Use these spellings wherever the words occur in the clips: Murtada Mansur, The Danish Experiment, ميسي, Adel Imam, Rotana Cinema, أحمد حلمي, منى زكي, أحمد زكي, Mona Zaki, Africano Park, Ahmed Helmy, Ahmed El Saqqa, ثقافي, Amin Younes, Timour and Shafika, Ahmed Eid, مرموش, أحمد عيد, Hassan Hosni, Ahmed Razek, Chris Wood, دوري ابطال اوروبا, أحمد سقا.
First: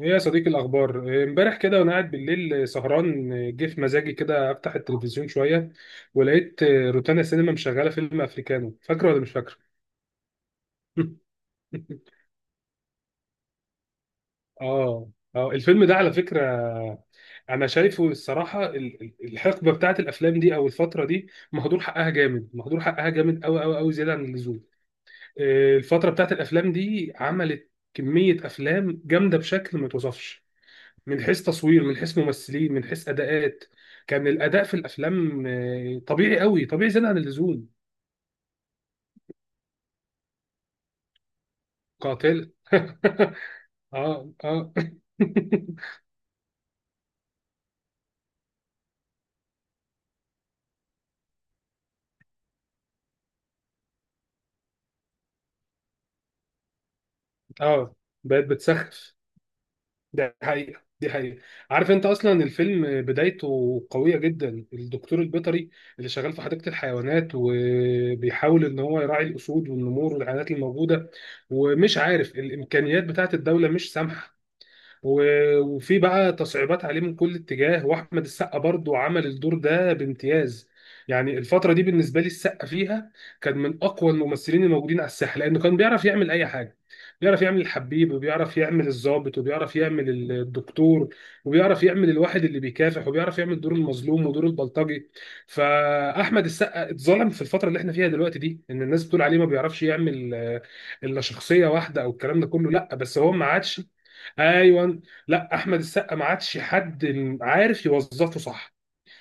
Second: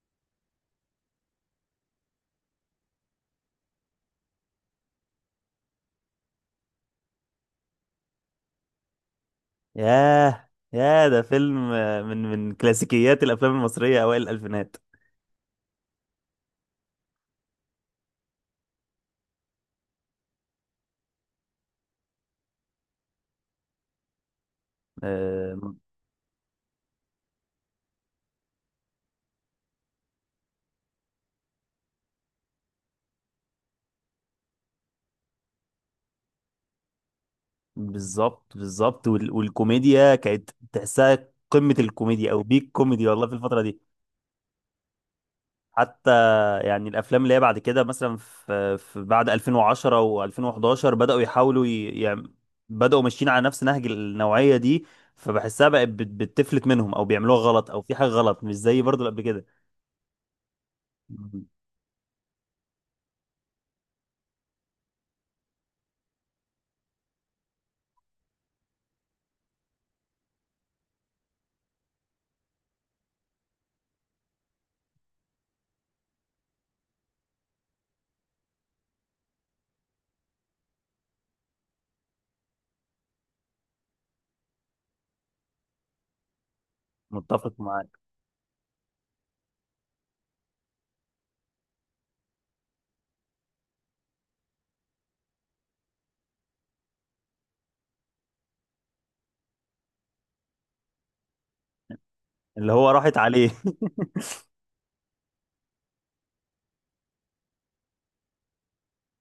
ايه يا صديقي، الاخبار إيه؟ امبارح كده وانا قاعد بالليل سهران إيه، جه في مزاجي كده افتح التلفزيون شويه ولقيت إيه، روتانا سينما مشغله فيلم افريكانو. فاكره ولا مش فاكره؟ ياه ياه، ده فيلم من كلاسيكيات الافلام المصريه اوائل الالفينات. اه اه الفيلم ده على فكره، انا شايفه الصراحه الحقبه بتاعت الافلام دي او الفتره دي مهدور حقها جامد، مهدور حقها جامد قوي قوي قوي زياده عن اللزوم. آه، إيه، الفتره بتاعت الافلام دي عملت كميه افلام جامده بشكل ما توصفش، من حيث تصوير من حيث ممثلين من حيث اداءات. كان الاداء في الافلام طبيعي قوي، طبيعي زياده عن اللزوم، بالظبط بالظبط. والكوميديا كانت تحسها قمه الكوميديا او قاتل. بيك كوميدي والله في الفتره دي. اه. حتى يعني الافلام اللي هي بعد كده، مثلا في بعد 2010 و2011، بداوا يحاولوا يعني بداوا ماشيين على نفس نهج النوعيه دي، فبحسها بقت بتفلت منهم او بيعملوها غلط او في اه، حاجه غلط، بقت مش زي برضو اللي بتسخف. قبل كده. ده حقيقه، دي حقيقه. مم. عارف انت اصلا الفيلم بدايته قويه جدا؟ الدكتور البيطري اللي شغال في حديقه الحيوانات وبيحاول ان هو يراعي الاسود والنمور والحيوانات الموجوده، ومش عارف الامكانيات بتاعت الدوله مش سامحه، و- وفي بقى تصعيبات عليه من كل اتجاه، واحمد السقا برضو عمل الدور ده بامتياز. يعني الفتره دي بالنسبه لي السقا فيها كان من اقوى الممثلين الموجودين على الساحه، لانه كان بيعرف يعمل اي حاجه. بيعرف متفق يعمل معاك. الحبيب، وبيعرف يعمل الضابط، وبيعرف يعمل الدكتور، وبيعرف يعمل الواحد اللي بيكافح، وبيعرف يعمل دور المظلوم ودور البلطجي. فاحمد السقا اتظلم في الفتره اللي احنا فيها دلوقتي دي، ان الناس بتقول عليه ما بيعرفش يعمل الا شخصيه واحده او الكلام ده كله. اللي هو لا، راحت بس هو ما عليه. عادش. ايوه، لا احمد السقا ما عادش حد عارف يوظفه صح.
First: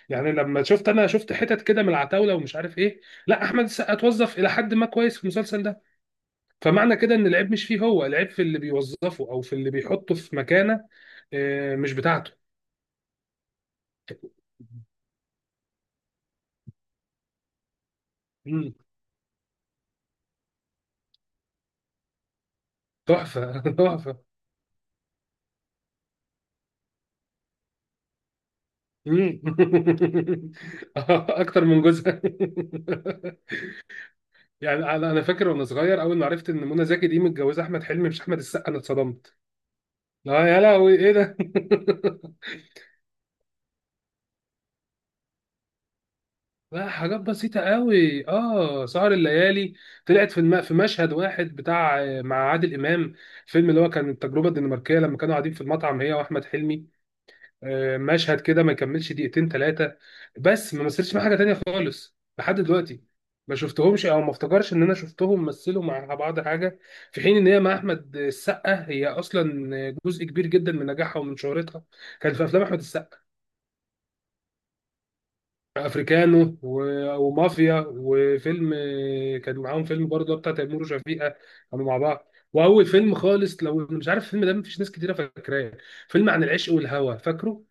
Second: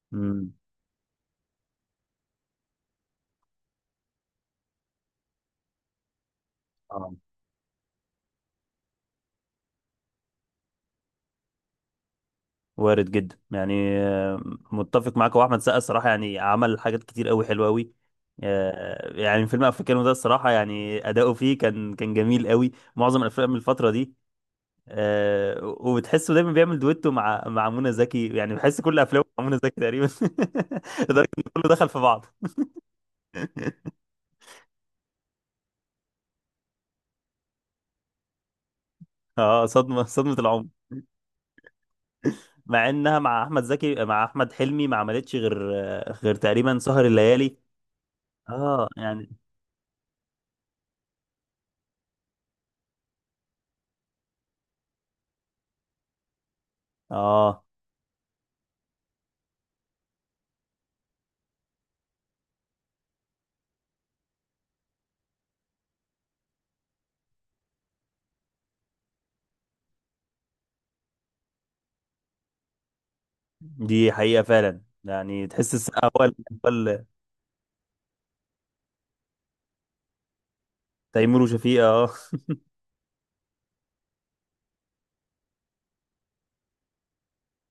يعني امم. لما شفت، انا شفت حتت كده من العتاوله ومش عارف ايه، لا احمد السقا اتوظف الى حد ما كويس في المسلسل ده. فمعنى كده اه، ان العيب مش فيه، هو العيب في اللي بيوظفه او في اللي بيحطه في مكانه. مش بتاعته. وارد جدا يعني. متفق معاك. هو احمد سقا الصراحه يعني عمل حاجات كتير قوي حلوه قوي. مم. يعني فيلم افريكانو ده الصراحه يعني اداؤه فيه كان كان جميل قوي، معظم الافلام من تحفه، الفتره دي. تحفه. وبتحسه دايما بيعمل دويتو مع منى زكي، يعني بحس كل افلامه مم. مع منى زكي تقريبا. لدرجه ان اكتر كله من دخل في جزء. بعض. يعني أنا فاكر وانا صغير اول ما عرفت ان منى زكي دي متجوزه احمد حلمي مش احمد السقا، انا اتصدمت. اه، صدمه صدمه لا يا العمر. لهوي، ايه ده! مع انها مع احمد زكي، مع احمد حلمي ما عملتش غير غير تقريبا لا سهر حاجات الليالي. بسيطة قوي، اه اه سهر يعني. الليالي. طلعت في الم... في مشهد واحد بتاع مع عادل إمام. الفيلم اللي هو كان التجربة الدنماركية، لما كانوا قاعدين في المطعم هي وأحمد حلمي، اه مشهد كده ما يكملش دقيقتين ثلاثة، بس ما مثلش مع حاجة تانية خالص لحد دلوقتي. ما شفتهمش او ما افتكرش ان انا شفتهم مثلوا مع بعض حاجة، في حين ان هي مع احمد السقا هي اصلا جزء كبير جدا من نجاحها ومن شهرتها كان في افلام احمد السقا. دي حقيقة فعلا، يعني تحس السقا هو افريكانو هو و- ومافيا، وفيلم كان معاهم فيلم برضه بتاع تيمور وشفيقة، تيمور وشفيقة، كانوا مع اه. بعض. واول فيلم خالص لو مش عارف الفيلم ده مفيش ناس كتيره فاكراه، فيلم عن العشق والهوى، فاكره؟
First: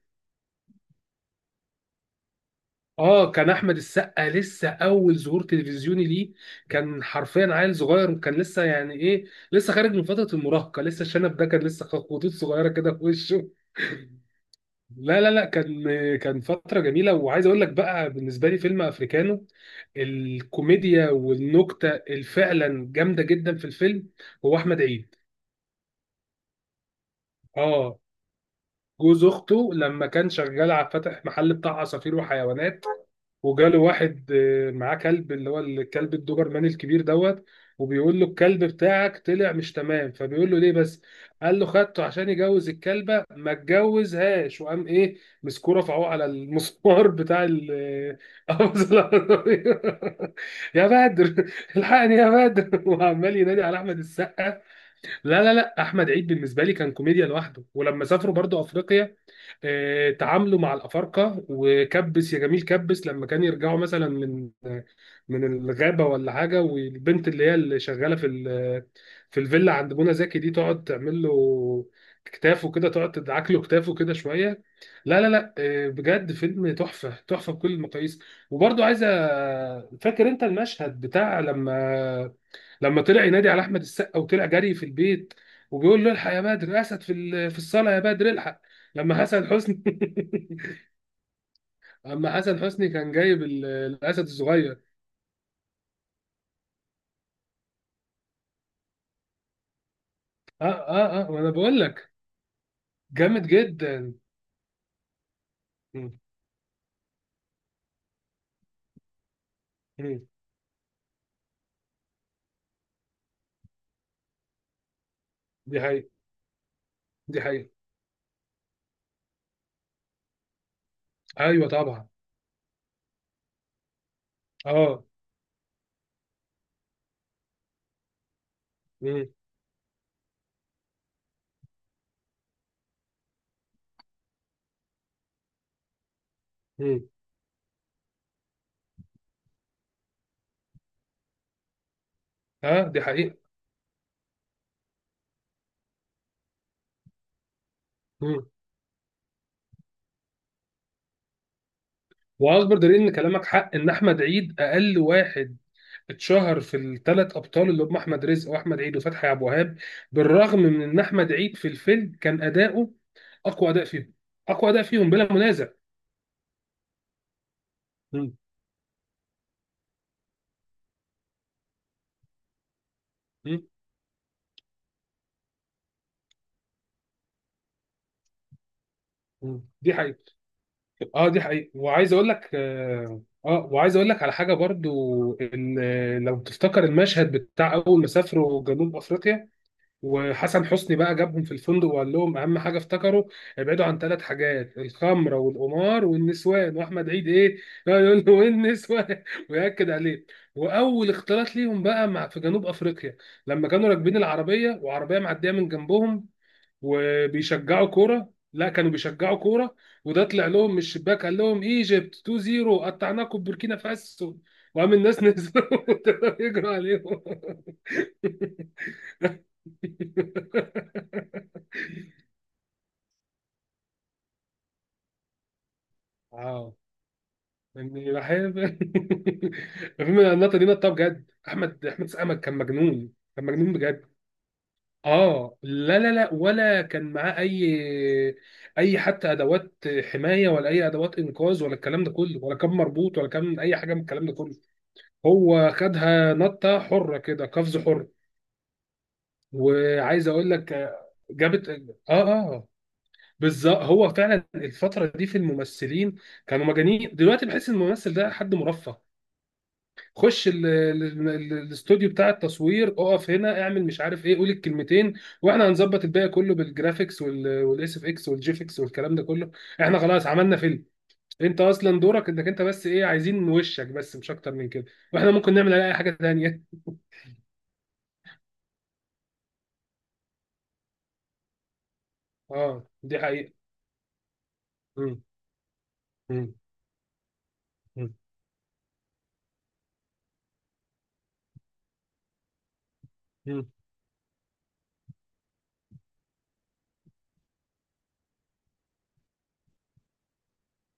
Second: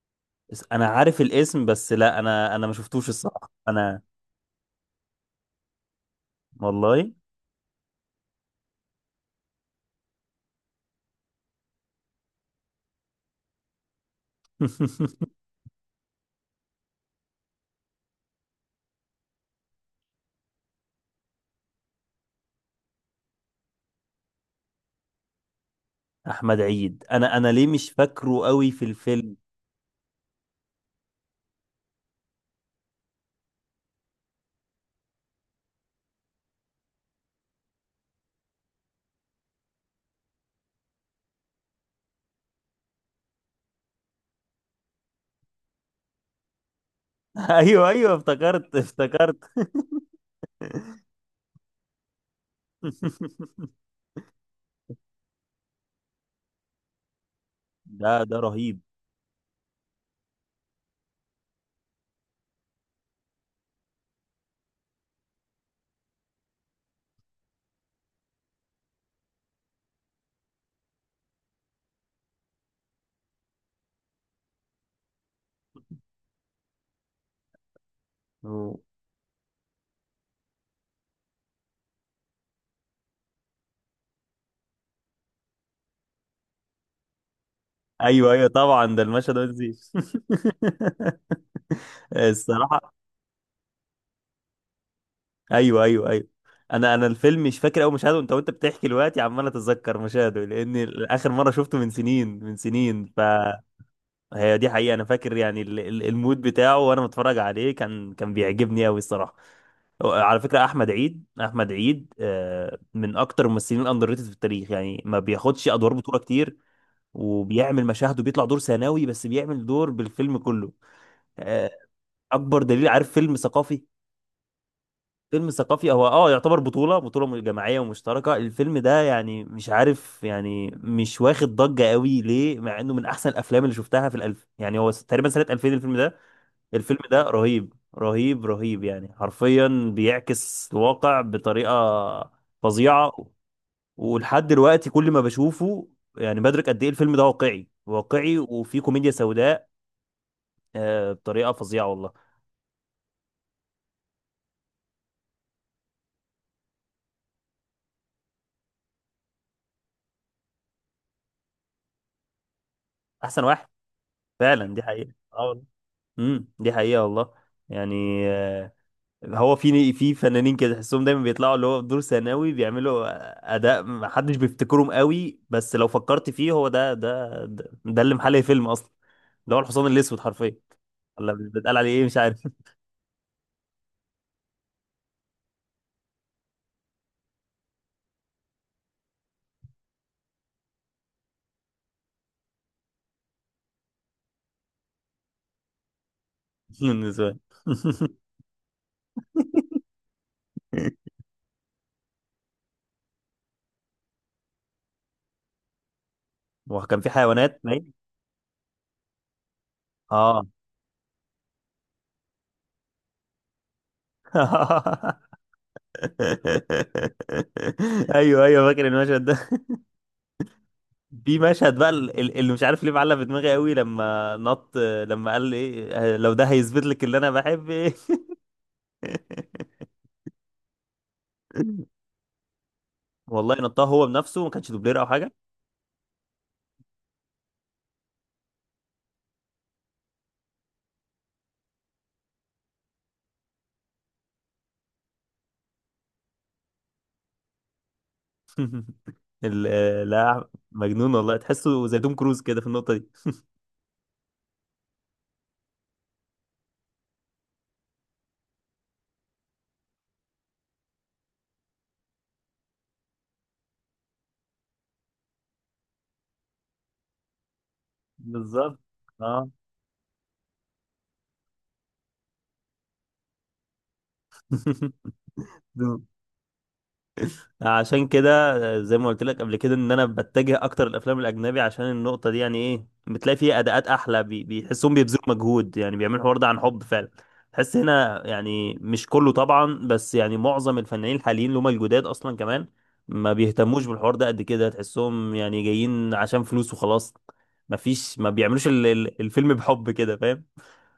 بس انا عارف الاسم بس، لا انا انا ما شفتوش اه كان الصراحة احمد انا. السقا لسه اول ظهور تلفزيوني ليه، كان والله. حرفيا عيل صغير، وكان لسه يعني ايه، لسه خارج من فتره المراهقه، لسه الشنب ده كان لسه خطوط صغيره كده في وشه. لا لا لا كان، كان فترة جميلة. وعايز اقول لك بقى بالنسبة لي فيلم افريكانو، الكوميديا والنكتة الفعلا جامدة جدا في الفيلم هو احمد عيد. احمد عيد. انا انا ليه مش اه، فاكره قوي في جوز الفيلم. اخته لما كان شغال على فتح محل بتاع عصافير وحيوانات، وجاله واحد معاه كلب، اللي هو الكلب الدوبرمان الكبير دوت. وبيقول له الكلب بتاعك طلع مش تمام، فبيقول له ليه بس، قال له خدته عشان يجوز الكلبة ما اتجوزهاش، وقام ايه مسكوه رفعوه على المسمار بتاع ال... ايوه ايوه افتكرت أبوظ افتكرت. العربية. يا بدر، الحقني يا بدر وعمال ينادي على احمد السقا. لا احمد عيد بالنسبه لي كان كوميديا لوحده. ولما ده سافروا ده برضو رهيب. افريقيا، تعاملوا مع الافارقه وكبس يا جميل، كبس لما كان يرجعوا مثلا من من الغابه ولا حاجه، والبنت اللي هي اللي شغاله في في الفيلا عند منى زكي دي تقعد تعمل له كتافه كده، تقعد تدعك له كتافه كده شويه. لا بجد فيلم تحفه، تحفه بكل المقاييس. وبرضو عايزه، فاكر انت المشهد بتاع لما، لما طلع ينادي على احمد السقا وطلع جري في البيت وبيقول له الحق يا بدر، اسد في في الصاله يا بدر، ايوه ايوه الحق. طبعا، ده لما المشهد ما حسن حسني تنسيش. اما حسن حسني الصراحة. كان جايب الاسد الصغير. ايوه ايوه ايوه. انا انا الفيلم مش فاكر اول مشاهده، انت وانت بتحكي دلوقتي عمال اتذكر مشاهده، اه لان اه اخر اه مره وانا شفته بقول من لك سنين من سنين، جامد فهي جدا. دي حقيقه. انا فاكر يعني مم. المود بتاعه وانا متفرج عليه كان كان بيعجبني قوي الصراحه. مم. على فكره احمد عيد، احمد عيد من اكتر الممثلين الاندر ريتد في التاريخ، يعني ما بياخدش دي ادوار حقيقة. بطوله كتير دي حقيقة، وبيعمل مشاهده، بيطلع دور ثانوي بس بيعمل دور بالفيلم كله. ايوه آه، طبعا. اكبر دليل، عارف فيلم ثقافي؟ اه. فيلم ثقافي هو اه يعتبر بطولة بطولة جماعية ومشتركة، الفيلم ده مم. يعني مش عارف يعني مش واخد ضجة قوي ليه، مع انه من احسن الافلام اللي شفتها في الالف، يعني هو تقريبا سنة 2000 الفيلم ده. الفيلم مم. ده رهيب رهيب رهيب، يعني حرفيا بيعكس الواقع بطريقة اه دي فظيعة، حقيقة. ولحد دلوقتي كل ما بشوفه يعني بدرك قد ايه الفيلم ده واقعي واقعي، مم. وفيه كوميديا سوداء بطريقة فظيعة والله. واكبر دليل ان كلامك حق ان احمد عيد اقل واحد اتشهر في الثلاث ابطال، اللي هم احمد رزق واحمد عيد وفتحي عبد الوهاب، بالرغم من ان احمد عيد في الفيلم كان اداؤه احسن واحد. اقوى اداء فيهم. اقوى فعلا دي اداء فيهم حقيقة، بلا اه. منازع. امم، دي حقيقة والله يعني. مم. آه، هو في في فنانين كده تحسهم دايما بيطلعوا اللي هو في دور ثانوي، بيعملوا مم. اداء ما حدش بيفتكرهم قوي، بس لو فكرت فيه هو ده ده ده اللي محل الفيلم اصلا، اللي هو مم. الحصان دي حقيقة. الاسود حرفيا. اه ولا دي حقيقة. بيتقال عليه ايه وعايز مش اقول عارف. لك اه وعايز اقول لك على حاجة برضو ان لو تفتكر المشهد بتاع اول ما سافروا جنوب افريقيا، وحسن حسني بقى جابهم في الفندق وقال لهم اهم حاجه افتكروا ابعدوا عن ثلاث حاجات، الخمره والقمار والنسوان، واحمد بالنسبة عيد لي. ايه يقول له والنسوان وياكد عليه. واول اختلاط ليهم بقى مع في جنوب افريقيا، لما كانوا راكبين العربيه وعربيه معديه من جنبهم وكان في حيوانات وبيشجعوا باين. كوره، لا كانوا بيشجعوا كوره، وده اه. طلع لهم من الشباك قال لهم ايجيبت 2-0 قطعناكم بوركينا فاسو. وقام الناس نزلوا يجروا عليهم. ايوه ايوه فاكر المشهد. في مشهد بقى اللي مش عارف ليه معلق في دماغي قوي، لما نط، لما قال ايه، لو ده اه هيثبت لك اللي انا بحب ايه. اني بحب الفيلم. النقطه دي نقطه بجد، احمد، احمد سقا كان مجنون، كان والله مجنون نطها هو بجد. بنفسه، ما كانش دوبلير او حاجه. اه لا ولا كان معاه اي حتى ادوات حمايه، ولا اي ادوات انقاذ ولا الكلام ده كله، ولا كان مربوط ولا كان اي حاجه من الكلام ده كله. هو خدها نطه حره كده، قفز حر. وعايز لا اقول لك مجنون والله، جابت اه، تحسه زي توم اه، كروز كده في آه. النقطه دي. بالظبط، هو فعلا الفتره دي في الممثلين كانوا مجانين. دلوقتي بحس ان الممثل ده حد مرفه، خش الاستوديو بتاع التصوير، اقف هنا اعمل مش عارف ايه، قول الكلمتين واحنا هنظبط الباقي كله بالجرافيكس والاس اف اكس بالظبط. والجيفكس والكلام ده اه. كله. احنا خلاص عملنا فيلم، انت اصلا دورك انك انت بس ايه، عايزين وشك بس مش اكتر من كده، واحنا ممكن نعمل عليه اي حاجه تانيه. عشان كده زي ما قلت لك قبل كده، ان انا بتجه اكتر للافلام الاجنبي عشان النقطه دي يعني اه ايه، دي بتلاقي حقيقه. فيها اداءات احلى بيحسهم بيبذلوا مم. مجهود، يعني بيعملوا الحوار ده مم. عن حب فعلا. تحس هنا يعني مش كله طبعا، بس يعني معظم الفنانين الحاليين اللي هم الجداد اصلا كمان ما مم. بيهتموش بالحوار ده قد كده، تحسهم يعني جايين عشان فلوس وخلاص، ما فيش، ما بيعملوش الفيلم بحب كده، فاهم؟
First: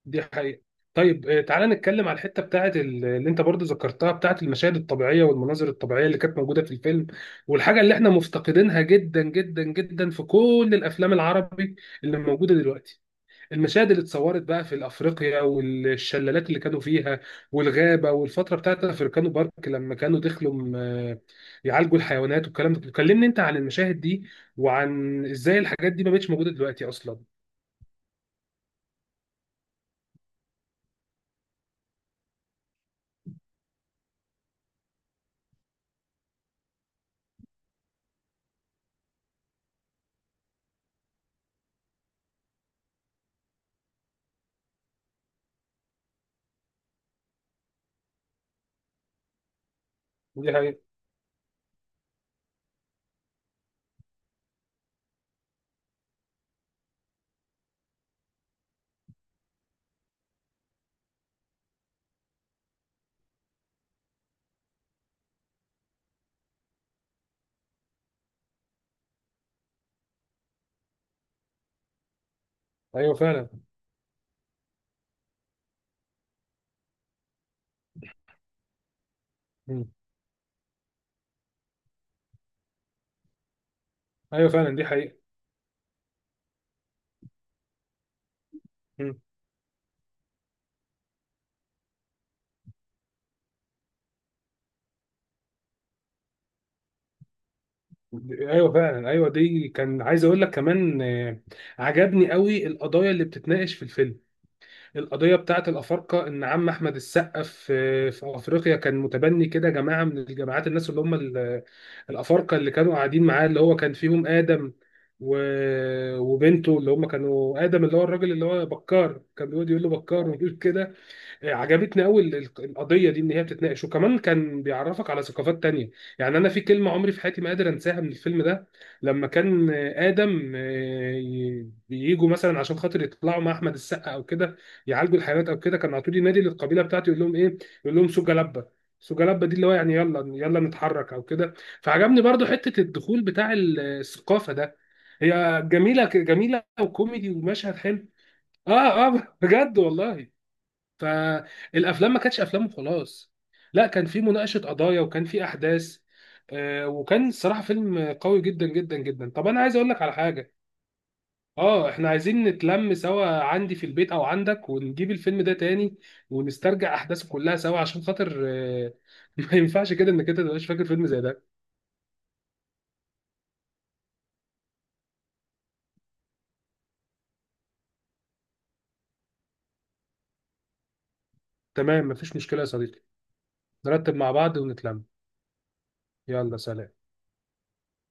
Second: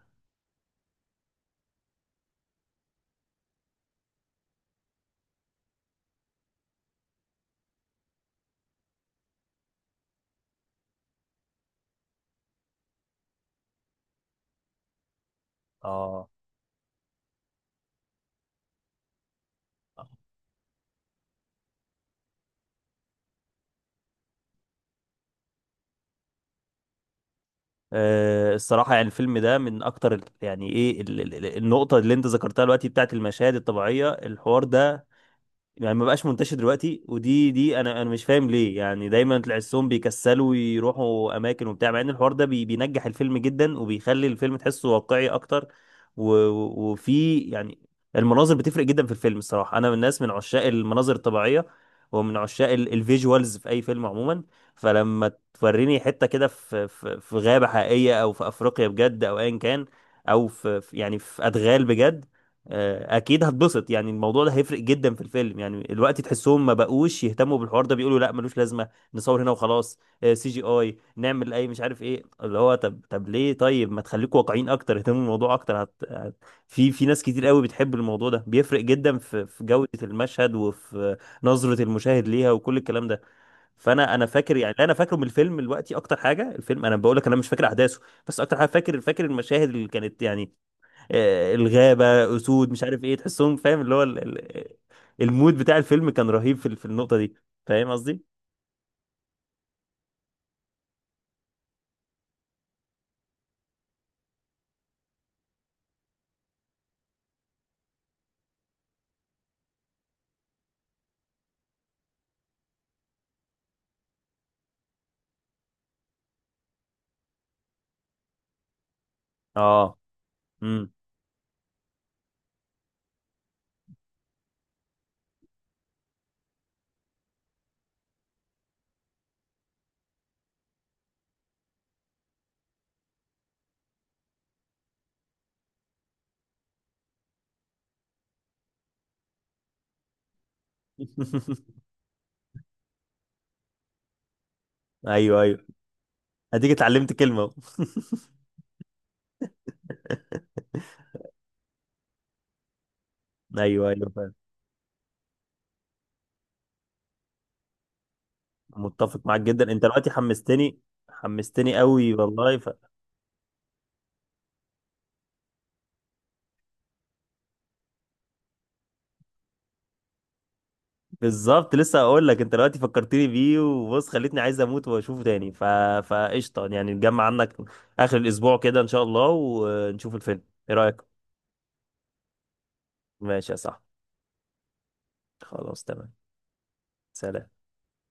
دي حقيقة. طيب تعالى نتكلم على الحتة بتاعت اللي انت برضو ذكرتها بتاعت المشاهد الطبيعية والمناظر الطبيعية اللي كانت موجودة في الفيلم، والحاجة اللي احنا مفتقدينها جدا جدا جدا في كل الافلام العربي اللي موجودة دلوقتي. المشاهد اللي اتصورت بقى في افريقيا، اه. والشلالات اللي كانوا فيها، والغابة، والفترة بتاعت افريكانو بارك لما كانوا دخلوا يعالجوا الحيوانات والكلام ده. كلمني انت عن المشاهد دي، وعن ازاي الحاجات دي ما بقتش موجودة دلوقتي اصلا. آه، الصراحة يعني الفيلم ده من أكتر يعني إيه النقطة اللي أنت ذكرتها دلوقتي بتاعت المشاهد الطبيعية، الحوار ده يعني ما بقاش منتشر دلوقتي، دي انا انا مش فاهم ليه، يعني دايما تحسهم بيكسلوا يروحوا اماكن وبتاع، مع ان الحوار ده بينجح الفيلم جدا وبيخلي الفيلم تحسه واقعي اكتر. وفي يعني، المناظر بتفرق جدا في الفيلم الصراحه، انا من الناس من دي عشاق حقيقة. المناظر الطبيعيه ومن عشاق الفيجوالز في اي فيلم عموما. فلما توريني حته كده في في غابه حقيقيه او في افريقيا بجد او ايا كان، او في يعني في ادغال بجد، اكيد هتبسط، يعني الموضوع ده هيفرق جدا في الفيلم. يعني الوقت تحسهم ما بقوش يهتموا بالحوار ده، بيقولوا لا ملوش لازمه، نصور هنا وخلاص، سي جي اي، نعمل اي مش عارف ايه، اللي هو طب ايوه طب فعلا. ليه، طيب ما تخليكوا واقعيين اكتر، اهتموا بالموضوع اكتر. هت... هت... في في ناس كتير قوي بتحب الموضوع ده، بيفرق جدا في في جوده مم. المشهد وفي نظره المشاهد ليها وكل الكلام ده. فانا انا ايوه فاكر يعني، فعلا اللي دي انا فاكره حقيقة. من الفيلم دلوقتي اكتر حاجه، الفيلم انا بقول لك انا مش فاكر احداثه، بس اكتر حاجه فاكر، مم. فاكر المشاهد اللي كانت يعني الغابة، أسود، مش عارف إيه، تحسهم فاهم، اللي هو المود بتاع الفيلم كان رهيب في في النقطة دي. فاهم قصدي؟ ايوه فعلا. ايوه دي كان عايز اقول لك كمان عجبني قوي القضايا اللي بتتناقش في الفيلم. القضيه بتاعه الافارقه، ان عم احمد السقا في في افريقيا كان متبني كده جماعه من الجماعات، الناس اللي هم الافارقه اللي كانوا قاعدين معاه، اللي هو كان فيهم ادم و... وبنته، اللي هم كانوا ادم اللي هو الراجل، اللي هو بكار كان بيقعد يقول له آه. بكار ويقول امم. كده. عجبتني قوي القضيه دي ان هي بتتناقش، وكمان كان بيعرفك على ثقافات تانية. يعني انا في كلمه عمري في حياتي ما قادر انساها من الفيلم ده، لما كان ادم بييجوا مثلا عشان خاطر يطلعوا مع احمد السقا او كده يعالجوا الحيوانات او كده، كان على طول ينادي للقبيله بتاعته يقول لهم ايه، يقول لهم سوجا لبه. سوجا لبه دي اللي هو يعني يلا، يلا نتحرك او كده. فعجبني برضو حته الدخول بتاع الثقافه ده، أيوه أيوه، هي جميله جميله أديك اتعلمت وكوميدي كلمة أهو. ومشهد حلو. اه بجد والله. فالافلام ما كانتش افلام وخلاص، لا أيوه كان أيوه في فاهم. مناقشه قضايا وكان في احداث. وكان الصراحه فيلم قوي جدا جدا متفق جدا. معاك طب انا جدا. عايز أنت اقول لك دلوقتي على حاجه، حمستني، حمستني اه احنا قوي عايزين والله. ف... نتلم سوا عندي في البيت او عندك، ونجيب الفيلم ده تاني ونسترجع احداثه كلها سوا، عشان خاطر ما ينفعش كده انك انت تبقاش فاكر فيلم زي ده. بالظبط، لسه هقول لك، انت دلوقتي فكرتني بيه وبص، خليتني عايز اموت واشوفه تاني. ف فقشطه يعني، نجمع عنك اخر الاسبوع كده ان شاء الله ونشوف الفيلم. ايه رايك؟ تمام مفيش مشكله يا صديقي، ماشي يا صاحبي. نرتب مع بعض ونتلم. خلاص تمام. يلا، سلام. سلام.